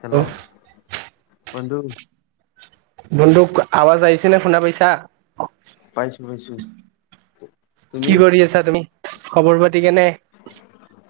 Hello. বন্ধ বন্তুক আৱাজ আহিছে নে খুন্দা পইছা পাইছো, পাইছো তুমি কি কৰি আছা তুমি? খবৰ পাতি কেনে?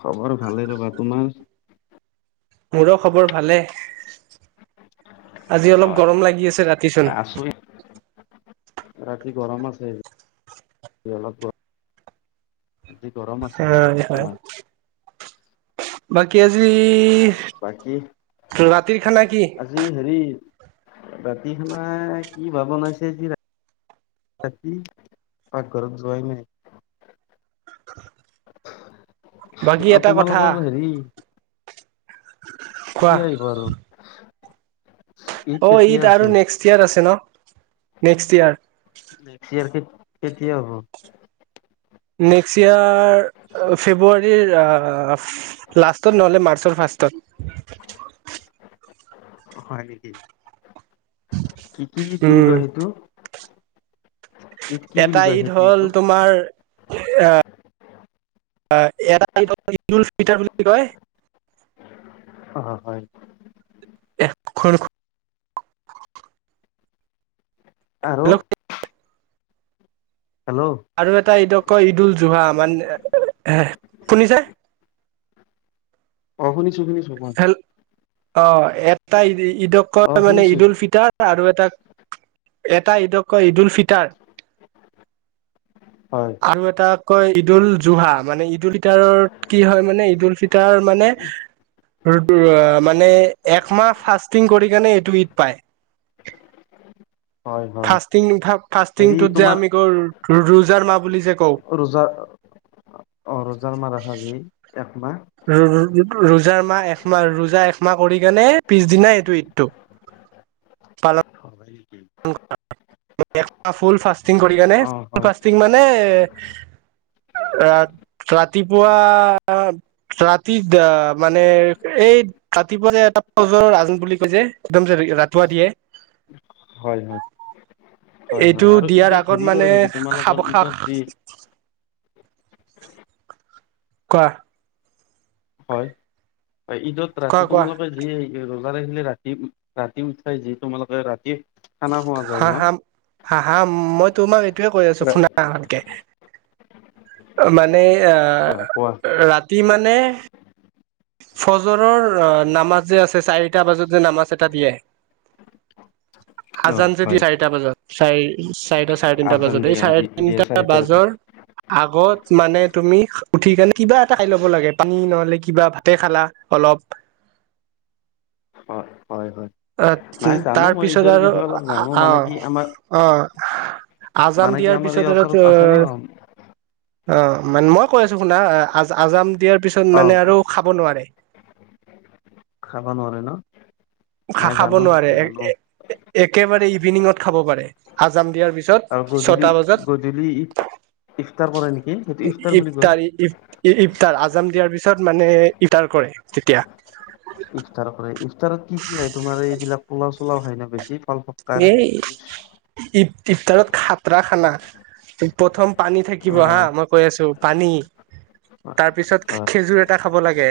খবৰ ভালে ৰ'বা, তোমাৰ? মোৰো খবৰ ভালে। আজি অ অলপ গৰম লাগি আছে ৰাতিচোন। আছো ৰাতি গৰম আছে, অলপ গৰ আজি গৰম আছে, হয় অকমাণ। বাক কি আজি, বাকী ৰাতিৰ খানা কি। আজি হেৰি ৰাতি খানা কি বা বনাইছে, যি ৰাতি- ৰাতি, পাকঘৰত যোৱাই নাই। বাকী আৰু এটা কথা তোমালোকৰ হেৰি কোৱা কেতিয়া আহিব আৰু। ঈদ অঁ, কেতিয়া ঈত আছে আৰু নেক্সট ইয়োৰ আছে ন। নেক্সট ইয়াৰ। [unintelligible] কেতিয়া হ'ব। নেক্সত ইয়াৰ আ ফেব্ৰুৱাৰীৰ আ অঁ লাষ্টত নহ'লে মাৰ্চৰ ফাৰ্ষ্টত। হয় নেকি। কি-কি ঈদ বুলি উম। কয় সেইটো। ঈদ কি বুলি এটা কয় ঈদ সেইটো হ'ল ঈদটো তোমাৰ আ এটা ঈদুলফিটৰ বুলি কয় অঁ হয়। [unintelligible] আৰু হেল্ল' হেল্ল' আৰু এটা ঈদক কয় ঈদ উল জুহা মানে হে শুনিছা। অঁ, শুনিছো শুনিছো [unintelligible] অঁ এ্তাইদি ঈদক ক অ মানে শুনিছো ঈদ উল ফিতাৰ আৰু এটা- এটা ঈদক কয় ঈদুল ফিতাৰ। হয় আৰু এটা কয় ঈদ উুল জুহা, মানে ঈদল ফিতাৰত কি হয় মানে ঈদ উুল ফিতাৰ মানে মানে একমাহ ফাষ্টিং কৰি কেনে এইটো ঈদ পায়। হয় হয় ফাষ্টিং হেৰি ফাষ্টিংটোত যে তোমাৰ আমি কওঁ ৰোজাৰ মাহ বুলি যে কওঁ ৰোজা [unintelligible] ৰ ৰোজাৰ একমাহ ৰোজা একমাহ কৰি কেনে পিছ দিনাই এইটো ঈদটো পালন [unintelligible] একমাহ ফুল ফাষ্ট কৰি আনে অ হয় ফাষ্টিং মানে ৰা ৰাতিপুৱা ৰাতি আহ মানে এই ৰাতিপুৱা যে এটাব জৰ আজান বুলি কৈ যে একদম যে ৰাতিপুৱা দিয়ে হয় হয় হয় এইটো হয় আৰু দিয়াৰ ঈদত আগত হেৰি কৰে মানে নেকি তোমালোকৰ খাব খা ঈদত যি কোৱা হয় ঈদত কোৱা ৰাতি কোৱা তোমালোকে যি হিলে ৰাতি, ৰাতি উঠাই যি তোমালোক ৰাতি খানা খোৱা যায় হা ন হা হা হা মই তোমাক সেইটোয়ে কৈ আছো শুনা ভালকে। মানে হয় কোৱা এ ৰা কি মানে ফজৰৰ নামাজ যে আছে চাৰিটা বজাত যে নামাজ এটা দিয়ে অ আজান যে হয় দিয়ে চাৰিতা বজাত চাইচ চাৰে তিনটা আজান বজাত এই দিয়ে অ চাৰে দিয়ে তিনিটা চাৰিটা বজাত বাজৰ আগত মানে তুমি উঠি কিনে কিবা এটা খাই ল'ব লাগে পানী নহলে কিবা ভ- খালা অলপ হয় হয় হয় অ নাই জানো তাৰ মই পিছত ঈদৰ আৰু বিষয়ে অলপ জানো মানে কি আমাৰ আহ অ আজাম মানে কি দিয়াৰ আমাৰ এই পিছত আৰু ওচৰত আছে ন অ মানে মই কৈ আছো শুনা আ আজাম দিয়াৰ তাৰ পিছত অ মানে আৰু খাব নোৱাৰে। খাব নোৱাৰে ন নাই খাব জানো নোৱাৰে সেইটো জানো একেবাৰে ঈদ এনিঙত খাব পাৰে আজাম দিয়াৰ আৰু পিছত গধূলি ছটা গধূলি বজাত ইফতাৰ কৰে নেকি সেইটো ইফতাৰ বুলি কয় ইফতাৰী ইফতাৰ আজ দিয়াৰ পিছত মানে ইফটাৰ কৰে তেতিয়া ত কি কি হয় তোমাৰ এইবিলাক পলা পোলাও খাই না বেছি [unintelligible] ইপতাৰত খাতৰা খানা প্ৰথম পানী থাকিব অ হা মই কৈ আছো পানী তাৰ পিছত হয় খেজুৰ এটা খাব লাগে,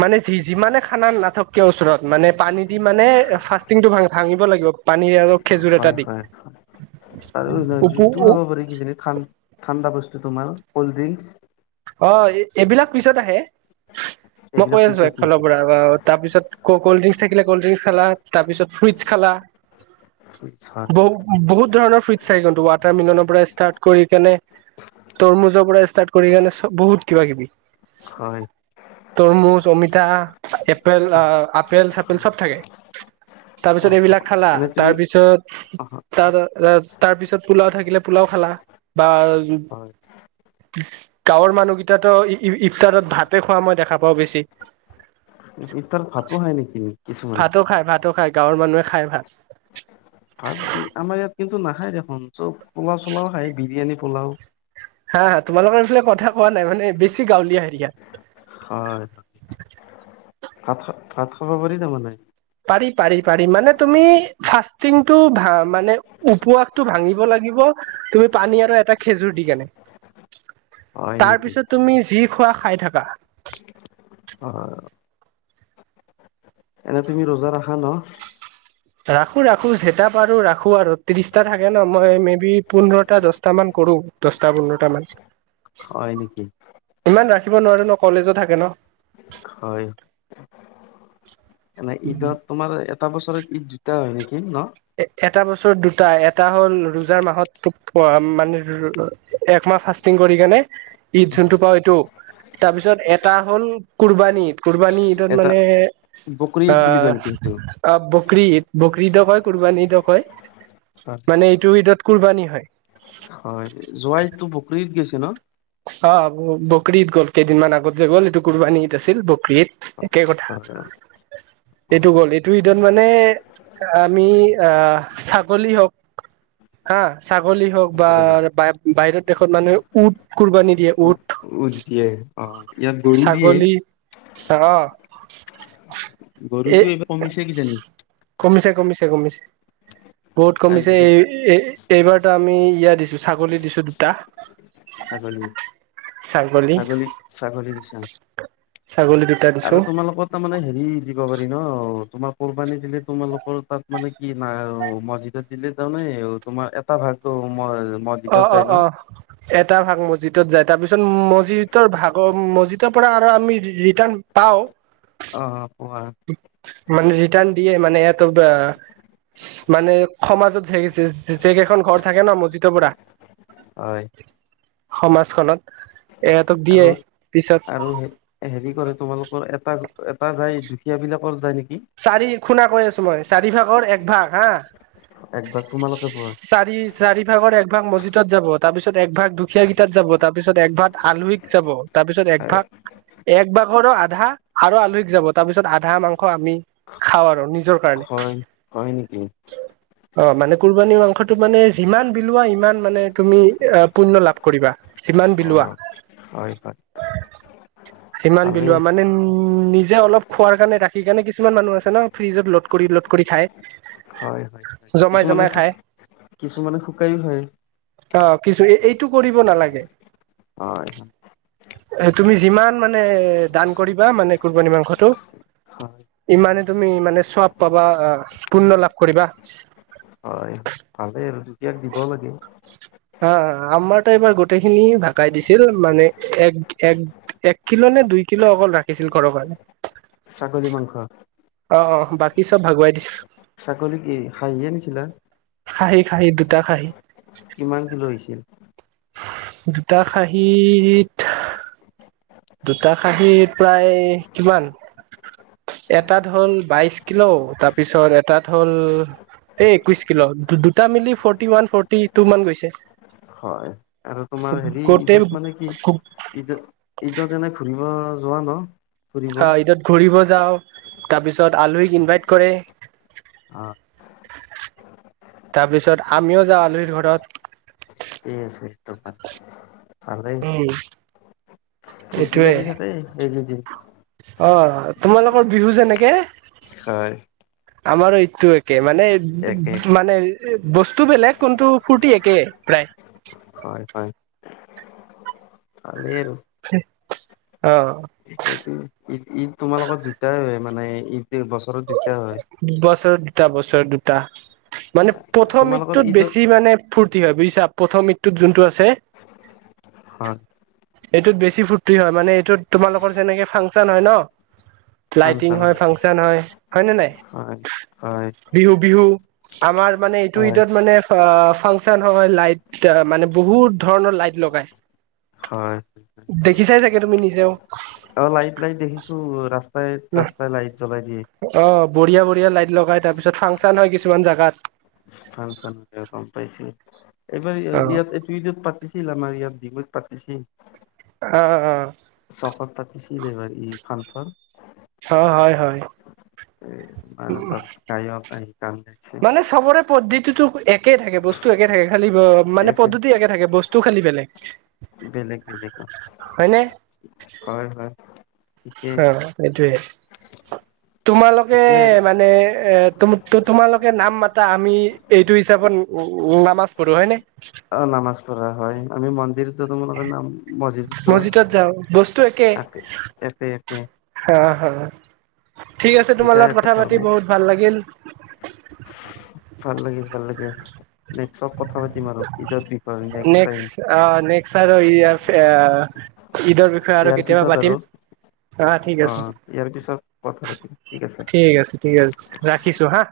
মানে যি যিমানে খানা নাথককে ওচৰত মানে পানী দি মানে ফাষ্টিংটো ভা ভাঙিব লাগিব পানী আৰু খেজুৰ এটা দি। উপু জুচটো খাব পাৰি কিজানি ঠাণ্ডা ঠাণ্ডা বস্তু। তোমাৰ ক'ল্ড ড্ৰিংকস। অ এইবিলাক পিছত আহে মই এইবিলাক কৈ আছো পিছত একফালৰ নেকি পৰা বা তাৰপিছত ক কল্ড ড্ৰিংক থাকে কল্ড ড্ৰিংকস খালা তাৰপিছত ফ্ৰুটছ খালা। হয় বহু বহুত ধৰণৰ ফ্ৰুইচ থাকে কিন্তু, ৱাটাৰ-মেলনৰ পৰা ষ্টাৰ্ট কৰি কেনে তৰমুজৰ পৰা ষ্টাৰ্ট কৰি কেনে বহুত কিবা-কিবি হয় হয়। তৰমুজ, অমিতা, এপেল আপেল চাপেল চব থাকে অ তাৰপিছত এইবিলাক খালা এনে তাৰ তুমি পিছত অ' তাৰ তাৰ পিছত পোলাও থাকিলে পোলাও খালা বা হয় গাঁৱৰ মানুহকেইটাতো ইফতাৰত ভাতে খোৱা মই দেখা পাওঁ বেছি। ইফতাৰত ভাতো খাই নেকি কিছুমানে ভাতৌ খাই ভাত খাই। গাঁৱৰ মানুহে খাই ভাত। ভাত আমাৰ ইয়াত কিন্তু নাখায় দেখোন চব পোলা চোলাও খাই বিৰিয়ানী। পোলাও হা হা তোমালোকৰ এইফালে কথা কোৱা নাই মানে বেছি গাঁৱলীয়া এৰিয়া। হয়। ভাত খ ভাত খাব পাৰি তাৰমানে পাৰি', পাৰি', পাৰি', মানে তুমি ফাষ্টিংটো ভা মানে উপুয়াটো ভাঙিব লাগিব তুমি পানী আৰু এটা খেজুৰ দি কেনে। হয় নেকি তাৰপিছত তুমি যি খোৱা খাই থকা হয় এনে তুমি ৰোজা ৰাখা ন? ৰাখো ৰাখো যেইটা পাৰো ৰাখো আৰু ত্ৰিশটা থাকে ন মই মে বি পোন্ধৰটা দচটা মান কৰো দছটা পোন্ধৰটা মান। হয় নেকি? থখিব নোৱাৰো ন কলেজো থাকে ন। হয়। মানে ঈদত তোমাৰ এটা বছৰত ঈদ দুটা হয় নেকি? দ ন? এ এটা বছৰ দুটা এটা হ'ল ৰোজাৰ মাহত মানে এক মাহ ফাষ্টিং কৰি কেনে ঈদ যোনটো হয় পাওঁ এইটো তাৰপিছত এটা হ'ল কুৰবানীদ কুৰবানী ঈদত এটা মানে বকৰি ঈদ বুলি কয় নেকি সেইটো? অ বকী ঈদ বকৰি ইদ, ব ইদো কয়। কুৰবানী ইদো কয় মানে এইটো এ তাত কুৰবানী হয়। হয় যোৱাইটো বকৰি ইদ গৈছে ন? অ বকীত গ'ল কেইদিনমান আগত যে গ'ল এইটো কুৰবানী দ আছিল বকৰি ইদ একে কথা। এইটো গ'ল এইটো ঈদত মানে আমি আহ ছাগলী হওক হা হলি হওক বা সঁচাকৈ বাহিৰত দেশত মানুহে উট কুৰবানী দিয়ে, উট। উট দিয়ে ইয়াত গৰু দিয়ে! অ'হ। গৰুটো এইবাৰ কমিছে কিজানি? কমিছে কমিছে। বহুত কমিছে। আজিকালি এই, এই এইবাৰতো আমি ইয়া দিছো। ছাগলী দিছো দুটা। ছাগলী, ছাগলী, ছাগলী দিচা ছাগলী দুটা দিছো আৰু তোমালোকত তাৰমানানে হেৰি দিব পাৰ ন তোমাৰ কোম্পানীত দিলে তোমালোকৰ তাত মানে কি নাই আৰু মছজিদত দিলে তাৰমানে তোমাৰ এটা ভাগটো মই অ', অ', অ', এট এটা ভাগ মছজিদত যায় তাৰপিছত মছজিদৰ ভাগৰ মছজিদ পৰা আৰু আমি ৰিটাৰ্ণ পাওঁ। অ পোৱা মানে ৰিটাৰ্ণ দিয়ে। মানে এহেঁতক আহ মানে সমাজতছে যেকেইখন ঘৰ থাকে ন মজজিদৰ পৰা। হয় সমাজখনত, এহেঁতক দিয়ে আৰু আৰু পিছত হেৰি কৰে তোমালোকৰ এটা এটা যায়। দুখীয়া বিলাকৰ যায় নেকি? চাৰি খুনা কৈ আছো। চাৰি ভাগৰ এক ভাগ হা একভাগ তোমালোকে পোৱা চাৰি চাৰিভাগৰ এক এক ভাগ মছজিদত যাব। তাৰপিছত এক ভাগ দুখীয়া কিটাত যাব। তাৰ পিছত এক ভাগ আলহীক যাব। তাৰ পিছত একভাগ এক ভাগৰো আধা আৰু আলহীক যাব তাৰপিছত আধা মাংস আমি খাও আৰু নিজৰ কাৰণে। এ হয় হয় নেকি অ' মানে কুৰবানী মাংসটো মানে যিমান বিলোৱা সিমান মানে তুমি আ পুণ্য লাভ কৰিবা! যিমান অ বিলোৱা, হয় হয় যিমান ভালেই বিলোৱা মানে, নিজে অলপ খোৱাৰ কাৰণে ৰাখি কাৰণে কিছু কিছুমান মানুহ আছে ন ফ্ৰিজত ল'ড কৰি ল'ড কৰি খাই! হয় হয় জমাই কিছুমানে, জমাই খাই কিছুমানে শুকায়ো খায়। আহ কিছু, এইটো কৰিব নালাগে। হয় এ তুমি যিমান মানে দান কৰিবা মানে, কুৰবনী মাংসটো হয় ইমানে তুমি মানে চব পাবা, পুণ্য লাভ কৰিবা! হয় ভালেই আৰু দুখীয়াক দিব লাগে। হ আমাৰতো এইবাৰ গোটেইখিনি ভাগাই দিছিল। মানে, এক - এক, এক কিলো নে দুই কি'লো অকল ৰাখিছিল ঘৰৰ কাৰণে। ছাগলী মাংস। অ' অ' বাকী চব ভাগুৱাই দিছো। ছাগলী কি, খাহীয়ে দিছিলা? খাহী-খাহী, দুটা খাহী। কিমান কিলো' হৈছিল? দুটা খাহীত দুটা খাহী প্ৰায় কিমান! এটাত হ'ল বাইশ কিলো। তাৰপিছত এটাত হ'ল এই একৈশ কিলো। দুটা মিলি ফৰ্টি ওৱান ফৰ্টি টু মান গৈছে। হয়। আৰু গোটেই [unintelligible] মানে কি ঈদত ঈদত। ঈদত এনে ঘূৰি! ব যোৱা ন? ফুৰিব অ' অ' ঈদত ঘূৰিব যাও। তাৰ পিছত আলহীক ইনভাইট কৰে। অ তাৰপিছত আমিও যাওঁ আলহীৰ ঠিকেই আছে তোমাৰ ঘৰত। ভালেই উম। ফূৰ্তি এইটোৱে লাগি থাকে এইকেইদিন। [unintelligible] অ তোমালোকৰ বিহু যেনেকে হয়। আমাৰ এইটো একে মানে একে মানে বস্তু বেলেগ কোনটো ফুৰ্তি একে প্ৰায়। হয় হয় ভালেই আৰু আহ। তোমাৰ লগত দুতাই হয় মানে ইদ। এক বছৰত দিগদাৰ হয়। বছৰত দুটা বছৰ দুটা মানে প্ৰথম তোমালোকৰ ঈদটোত ঈদত বেছি মানে ফূৰ্তি হয় বুজিছা প্ৰথম ঈদ যোনটো আছে হয় এইটোত বেছি ফূৰ্তি হয় মানে এইটোত তোমালোকৰ যেনেকে ফাংচন হয় ন। লাইটিং হয় ফাংচন হয়। হয় নাই হয় হয় বিহু বিহু আমাৰ মানে ইটো হয় ঈদত মানে ফাংচন হয় লাইট মানে বহুত ধৰণৰ লাইট লগাই হয়। দেখি চাই চাগে তুমি নিজেও অ লাইট লাইট দেখিছো ৰাস্ত [unintelligible] ৰাস্তাই লাইট জ্বলাই দিয়ে। অ বঢ়িয়া বঢ়িয়া লাইট লগাই তাৰপিছত ফাংচন হয় কিছুমান জাগাত। ফাংচন [unintelligible] গম পাইছো। এইবাৰ অ ইয়াত এইটো ঈদত পাতিছিল আমাৰ ইয়াত ডত [unintelligible] আহ আহ। কি লাগবাৰ ই ফাংচন। অ হয় হয়। ব আৰু তাত খাইব প মানে চবৰে পদ্ধতিতো একেই থাকে বস্তু ত একে থাক খালি মানে পদ্ধতি একে থাকে বস্তু খালি বেলেগ। বেলেগ বেলেগ হয়নে হয় হয় [inaudible] ঠিকে অ', সেইটোৱে। তোমালোকে ঠিকে আৰু। মানে, এ তুম তোমালোকে নাম মাতা আমি এইটো হিচাপত নামাজ পঢ়ো হয় নে। অ নামাজ প হয় আমি মন্দিৰ। তিয়া তোমালোক নাম মছজিদত যোৱা। টো একে এপে এপে অ', হা হা। ঠিক আছে তোমাৰ লগত একে কথা পাতি ধৰ্ম বহুত ভাল লাগিল ভাল লাগে ভাল লাগে নে নেক্স অ নেক্সট আৰু আৰু ইয় [inaudible] ঈদৰ বিষয়ে আৰু ইয়াৰ কেতিয়াবা পিছত আৰু পাতিম অ ঠিক আছে ইয়াৰ পিছত কথা পাতিম আছে ঠিক আছে ঠিক আছে ৰাখিছো হা